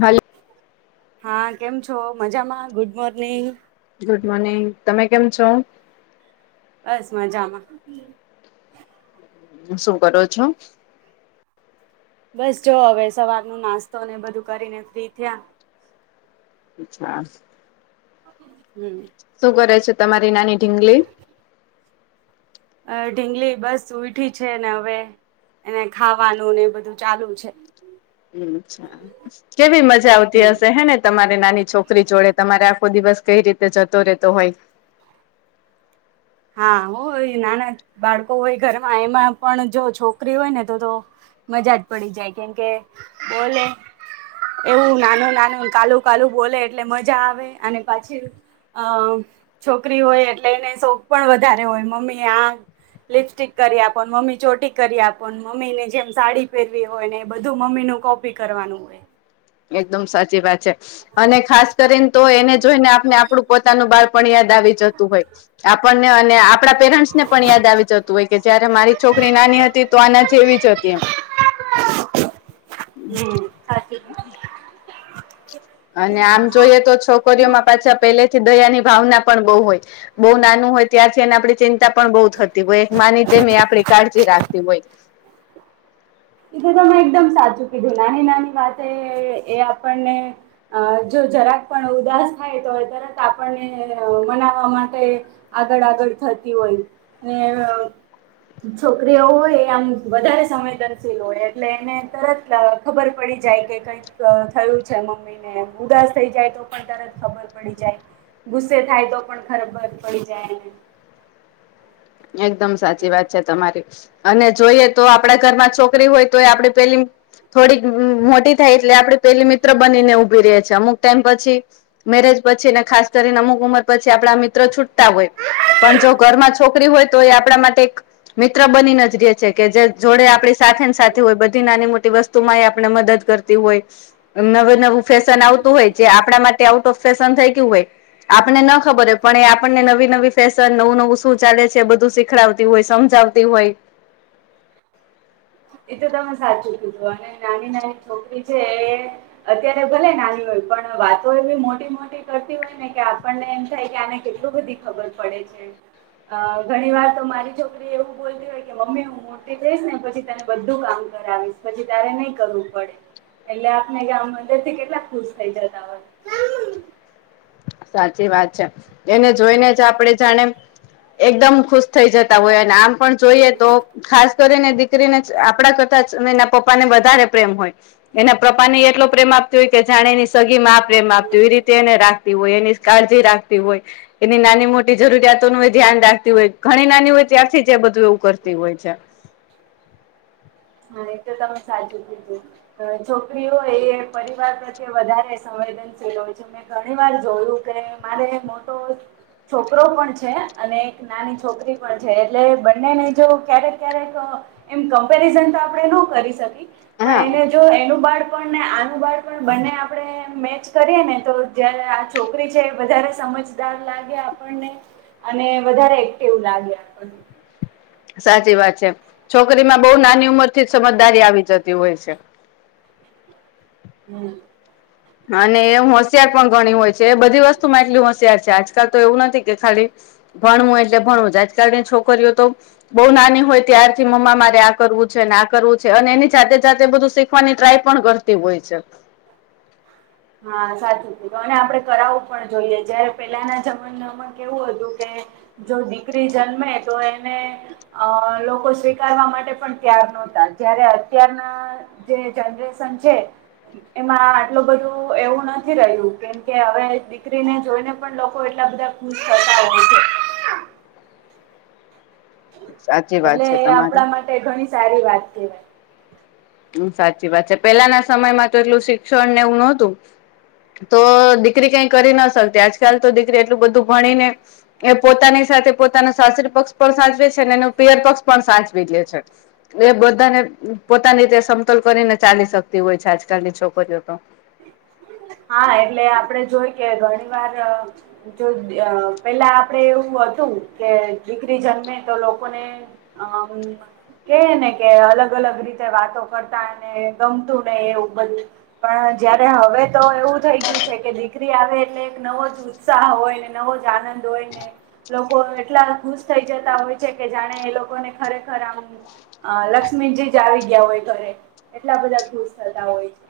હલ્ હા કેમ છો મજામાં ગુડ મોર્નિંગ ગુડ મોર્નિંગ તમે કેમ છો. બસ મજામાં શું કરો છો. બસ જો હવે સવાર ન નાસ્તો ને બધું કરીને ફ્રી થયા અચ્છા હમ શું કરે છે તમારી નાની ઢીંગલી અ ઢીંગલી બસ ઉઈઠી છે ને હવે એને ખાવાનું ને બધું ચાલુ છે. ્છા કેવી મજા આવતી હમ હશે હે ને તમારે નાની છોકરી જોડે તમારે આખો દિવસ કઈ રીતે જતો રહેતો હોય હા હોય નાના બાળકો હોય ઘરમાં એમાં પણ જો છોકરી હોય ને તો તો મજાજ પડી જાય કેમ કે બોલે એવું નાનું નાનું કાલું કાલું બોલે એટલે મજા આવે અને પછી અ છોકરી હોય એટલે એને શોખ પણ વધારે હોય મમ્મી આ લિપસ્ટિક કરી આપ મમ્મી ચોટી કરી આપ મમ્મી ને જેમ સાડી પહેરવી હોય ને એ બધું મમ્મીનું કોપ ી કરવાનું હોય એકદમ સાચી વાત છે. અને ખાસ કરીને તો એને જોઈને આપને આપણું પોતાનું બાળપણ યાદ આવી જતું હોય આપણને અને આપડા પેરેન્ટ્સ ને પણ યાદ આવી જતું હોય કે જયારે મારી છોકરી નાની હતી તો આના જેવી જ હતી એમ સાચી અને આમ જોઈએ તો છોકરીઓમાં પાછા પહેલેથી દયા ની ભાવના પણ બો હોય બો નાનું હોય ત્યારથી એને આપડે ચિંતા પણ બો થતી હોય એક માની જેમ આપડી એ કાળજી રાખતી હોય એતો તમેં એકદમ સાચું કીધું નાની નાની વાતે એ આપણને અ જો જરાક પણ ઉદાસ થાય તો તરત આપણને મનાવવા માટે આગળ આગળ થતી હોય ને છોકરીઓ હોય આમ વધારે સમય ત [unintelligible] એટલે એને તરત ખબર પડી જાય કે કઈક થયું છે, મમ્મી ને ઉદાસ થઈ જાય તો પણ તરત ખબર પડી જાય ગુસ્સે થાય તો પણ ખરાબર પડી જાયને એકદમ સાચી વાત છે, તમારી અને જોઈએ તો આપડા ઘરમાં છોકરી હોય તો એ આપે પેલી થોડીક મોટી થાય એટલે આપડ પેલી મિત્ર બનીને ઊભી રે છે, અમુક ટાઈમ પછી મેરેજ પછી ને ખાસ કરીને અમુક ઉંમર પછી આપણા મિત્ર છૂટતા હોય પણ જો ઘરમાં છો કરી હોય તો એ આપણા માટે એક મિત્ર બની નજરીએ છે, કે જે જોડે આપડી સાથે સાથે હોય બધી નાની મોટી વસ તુ માય આપણે મદદ કરતી હોય નવું નવું ફેશન આવતું હોય જે આપણા માટે આઉટ ઓફ ફેશન થઈ ગયું હોય આપણને ન ખબર હો પણ એ આપણને નવી નવી ફેશન નવું નવું શું ચાલે છે, બધું શીખડાવતી હોય સમજાવતી હોય એ તો તમે સાચું કીધું અને નાની નાની છોકરી છે, એ અત્યારે ભલે નાની હોય પણ વાતો એવી મોટી મોટી કરતી હોય ને કે આપણને એમ થાય કે આને કેટલુ બધી ખબર પડે છે. અ ઘણી વાર તો મારી છોકરી એવું બોલતી હોય કે મમ્મી હું મોટી થઈશ ને પછી તને બધું કામ કરાવીશ પછી તારે નહી કરવું પડે એટલે આપને ગામ [unintelligible] મંદર થી કેટલા ખુશ થઇ જતા હોય સાચી વાત છે, એને જોઈને જ આપણેે જાણે એકદમ ખુશ થઈ જતા હોય અને આમ પણ જોઈએ તો ખાસ કરીને દીકરીને આપડા કરતા એના પપ્પા ને વધારે પ્રેમ હોય એના પપ્પાને એટલો પ્રેમ આપતી હોય કે જાણે ની સગી માં આ પ્રેમ આપતી હોય એવી રીતે એને રા તી હોય એની કાળજી રાખતી હોય એની નાની મોટી જરૂરિયાતો નુ ધ્યાન રાખતી હોય ઘણી નાની હોય ત્યારથી જ બધું એવું કરતી હોય છે. હા એ તો તમે સાચું કીધું છોકરીઓ એ પરિવાર પ્રત્યે વધારે સંવેદનશીલ હોય છે. મેં ઘણી વાર જોયું કે મારે મોટો છોકરો પણ છે, અને એક નાની છોકરી પણ છે, એટલે બંનેને જો ક્યારેક ક્યારેક એમ કમ્પેરિઝન તો આપણે ન કરી શકી પણ હા એને જો એનું બાળ પઙને આનું બાળ પણ બંને આપણે મેચ કરીએ ને તો જયારે આ છોકરી છે, એ વધારે સમજ દાર લાગે આપને અને વધારે એક્ટિવ લાગે [unintelligible] સાચી વાત છે, છોકરીમાં બો નાની ઉંમરથી જ સમજદારી આવી જતી હોય છે. હમ. હ ને એ હોશિયાર પણ ઘણી હોય છે, એ બધી વસ્તુમાં એટલી હોશિયાર છે, આજકાલ તો એવું નથી કે ખાલી ભણવું એટલે ભણવું આજકાલની છોકરીઓ તો બો નાની હોય ત્યારથી મમ્મા મારે આ કરવું છે, અને આ કરવું છે, અને એની જાતે જાતે બધું શી ખવાની ટ્રાય પણ કરતી હોય છે. હા સાચું છે, અને આપડે કરાવવું પણ જોઈએ જયારે પેલાના જમાનામા કેવું હતું કે જો દીકરી જન્મે તો એને અ લોકો સ્વીકારવા માટે પણ ત્યાર નહોતા જય્યારે અત્યારના જે જનરેશન છે, એમાં આટલું બધું તો એવું નથી રહ્યું. કેમ કે હવે દીકરીને જોઈને પણ લોકો એટલા બધા ખુશ થતા હોય છે. સાચી એટલે વાત છે એ તમારી આપણા માટે ઘણી સારી વાત કેહેવાય. હમ સાચી વાત છે. પેલાના સમયમાં તો એટલું શિક્ષણ ને એવું નહોતું. તો દીકરી કાઈ કરી ના શકતી. આજકાલ તો દીકરી એટલું બધું ભણી ને એ પોતાની સાથે પોતાનો સાસરી પક્ષ પણ સાચવે છે, ને એનો પીયર પક્ષ પણ સાચવી લે છે. એ બધાને પોતાની રીતે સમતોલ કરીને ચાલી શકતી હોય છે આજકાલની છોકરીઓ તો. હા એટલે આપડે જોઈ કે ઘણી વાર અ જો પેલા આપડે એવું હતું કે દીકરી જન્મે તો લોકોને અમ અ કે ને કે અલગ અલગ રીતે વાતો કરતા ને ગમતું નહીં એવું બધું. પણ જયારે હવે તો એવું થઇ ગયું છે કે દીકરી આવે એટલે એક નવો જ ઉત્સાહ હોય ને, નવો જ આનંદ હોય ને. લોકો એટલા ખુશ થઈ જતા હોય છે કે જાણે એ લોકોને ખરેખર આમ. અ લક્ષ્મીજી જ આવી ગયા હોય ઘરે એટલા બધા ખુશ થતા હોય છે.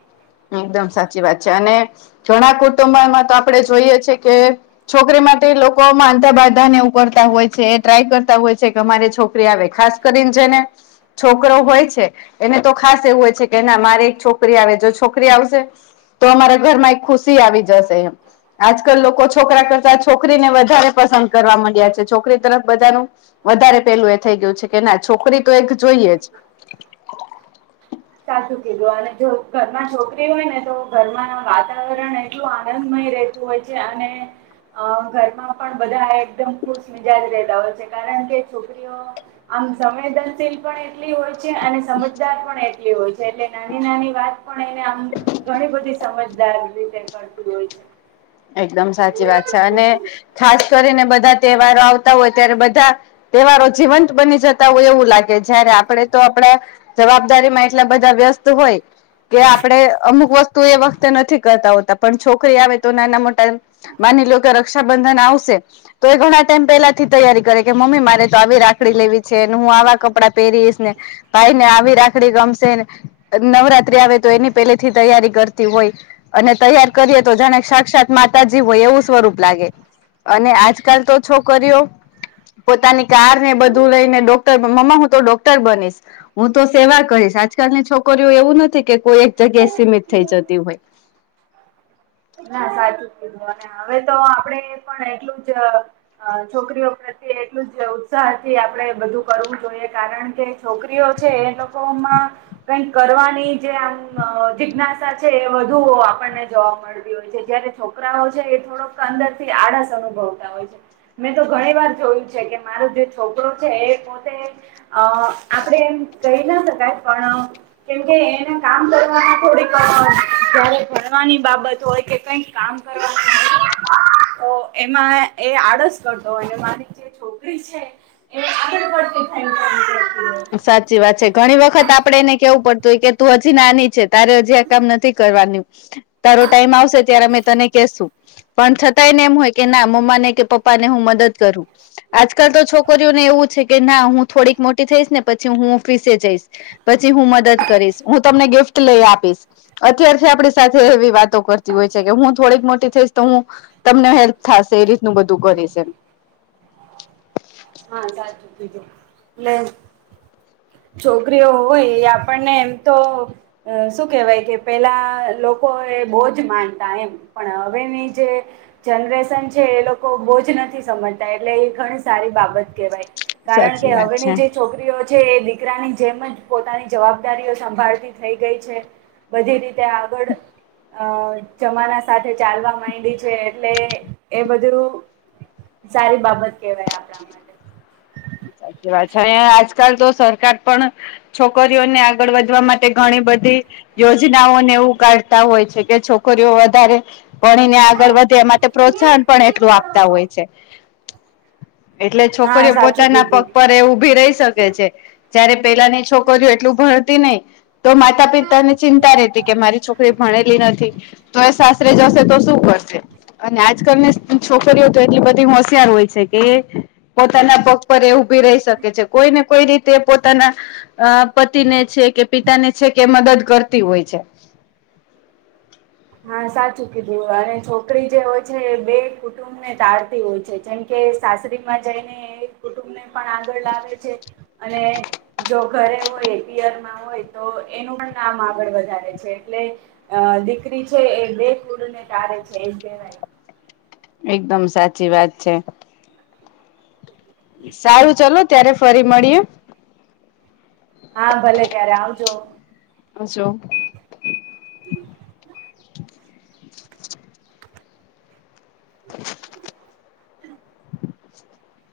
એકદમ સાચી વાત છે. અને ઘણા કુટુંબમાં તો આપણે જોઈએ છે કે છોકરી માટે લોકો માનતા, બાધા ને એવું કરતા હોય છે એ ટ્રાય કરતા હોય છે કે અમારે છોકરી આવે ખાસ કરી ને જેને છોકરો હોય છે એને તો ખાસ એવું હોય છે કે ના મારે એક છોકરી આવે. જો છોક છોકરી આવશે તો અમારા ઘરમાં એક ખુશી આવી જશે એમ. આજકાલ લોકો છોકરા કરતા છોકરીને વધારે પસંદ કરવા માંડ્યા છે. છોકરી તરફ બધાનું વધારે પેલું એ થઈ ગયું છે કે ના છોકરી તો એક જોઈએ જ. સાચું કીધું. અને જો ઘરમાં છોકરી હોય ને તો ઘરમાં વાતાવરણ એટલું આનંદમય રહે તું હોય છે. અને અ ઘરમાં પણ બધા એકદમ ખુશ મિજાજ રહેતા હોય છે. કારણ કે છોકરીઓ આમ સંવેદનશીલ પણ એટલી હોય છે અને સમજદાર પણ એટ લી હોય છે. એટલે નાની નાની વાત પણ એને આમ ઘણી બધી સમજદાર રીતે કરતી હોય છે. એકદમ સાચી વાત છે. અને ખાસ કરીને બધા તહેવારો આવતા હોય ત્યારે બધા તહેવારો જીવંત બની જતા હોય એવું લાગે. જયારે આપણે તો આપણા જવાબદારીમાં એટલા બધા વ્યસ્ત હોઈ. કે આપણે અમુક વસ્તુ એ વખતે નથી કરતા હોતા. પણ છોકરી આવે તો નાના મોટા માની લો કે કે રક્ષાબંધન આવશે તો એ ઘણા ટાઈમ પેલાથી તૈયારી કરે કે મમ્મી મારે તો આવી રાખડી લેવી છે ને, હું આવા કપડાં પહેરીશ ને, ભાઈ ને આવી રાખડી ગમશે ને. નવરાત્રી આવે તો એની પેલેથી તૈયારી કરતી હોય. અને તૈયાર કરીએ તો જાણે સાક્ષાત માતાજી હોય એવું સ્વરૂપ લાગે. અને આજકાલ તો છોકરીઓ પોતાની કાર ને બધું લઈને ડોક્ટર મમા હું તો ડોક્ટર બનીશ. હું તો સેવા કરીશ આજકાલની છોકરીઓ એવું નથી કે કોઈ એક જગ્યાએ સીમિત થઈ જતી હોય. ના સાચું કીધું. અને હવે તો આપડે પણ એટલું જ અ અ છોકરીઓ પ્રત્યે એટલું જ ઉત્સાહથી આપણે બધું કરવું જોઈએ. કારણ કે છોકરીઓ છે એ લોકોમાં કાંઈક કરવાની જે આમ જિજ્ઞાસા છે એ વધુ આપણને જોવા મળ તી હોય છે. જયારે છોકરાઓ છે એ થોડોક અંદરથી આળસ અનુભવતા હોય છે. મેં તો ઘણી વાર જોયું છે કે મારો જે છોકરો છે એ પોતે અ આપડે એમ કહી ના શકાય. પણ કેમ કે એને કામ કરવામાં થોડીક ઘરે ભણવાની બાબત તો હોય કે કઈ કામ કરવાનું તો એમાં એ આળસ કરતો હોય ને મારી ચી છોકરી છે એગ [inaudible] સાચી વાત છે ઘણી વખત આપડે એને કેવું પડ તો કે તું હજી નાની છે તારે હજી આ કામ નથી કરવાનું. તારો ટાઈમ આવશે ત્યારે અમે તને કેશુ પણ થતાય ને એમ હોય કે ના મમ્મા ને કે પપ્પા ને હું મદદ કરું આજકાલ તો છોકરીઓને એવું છે કે ના હું થોડીક મોટી થઈશ ને પછી હું ઓફિસે જઈશ પછી હું મદદ કરીશ હું તમને ગિફ્ટ લઈ આપીશ અત્યારથી આપડી સાથે એવી વાતો કરતી હોય છે કે હું થોડીક મોટી થઈશ તો હું તમને હેલ્પ થશે એ રીતનું બધું કરી છે હા સાચું કીધું એટલે છોકરીઓ હોય એ આપણને એમ તો અ શું કેહેવાય કે પેલા લોકો એ બહુજ માનતા એમ પણ હવેની જે જનરેશન છે એ લોકો બોજ નથી સમજતા એટલે એ ઘણી સારી બાબત કેહેવાય કારણ સાચી કે વાત હવેની છે જે છોકરી દીરીઓ છે એ દીકરાની જેમ જ પોતાની જવાબદારીઓ સંભાળતી થઈ ગઈ છે. બધી રીતે આગળ અ જમાના સાથે ચાલવા માંડી છે એટલે એ બધું સારી બાબત કેહેવાય આપણા માટે સાચી વાત છે આજકાલ તો સરકાર પણ છોકરીઓને આગળ વધી માટે ઘણી બધી યોજનાઓને એવું કાઢતા હોય છે કે છોકરીઓ વધારે ભણીને આગળ વધે એ માટે પ્રોત્સાહન પણ એટલું આપતા હોય છે એટલે હા છોકરીઓ સાચું પોતાના પગ કીધું પર ઉભી રહી શકે છે જયારે પેલાની છોકરીઓ એટલું ભણતી નહી તો માતા પિતા ને ચિંતા રહેતી કે મારી છોકરી ભણેલી નથી તો એ સાસરે જશે તો શું કરશે અને આજકાલ ને છોકરીઓ તો એટલી બધી હોશિયાર હોય છે કે પોતાના પગ પર એ ઉભી રહી શકે છે કોઈને કોઈ રીતે પોતાના અ પતિને છે કે પિતાને છે કે મદદ કરતી હોય છે હા સાચું કીધું અને છોકરી જે હોય છે બે કુટુંબ ને દાળતી હોય છે જેમ કે સાસરીમાં જઈને કુટુંબ ને પણ આગળ લાવે છે અને જો ઘરે હોય પિયરમાં હોય તો એનું પણ આમ આગળ વધારે છે એટલે અ દીકરી છે એ બે કુડને તારે છે એમ કહેવાય એકદમ સાચી વાત છે સારું ચાલ ત્યારે ફરી મળીએ હા ભલે ત્યારે આવજો હજો હ [inaudible] હ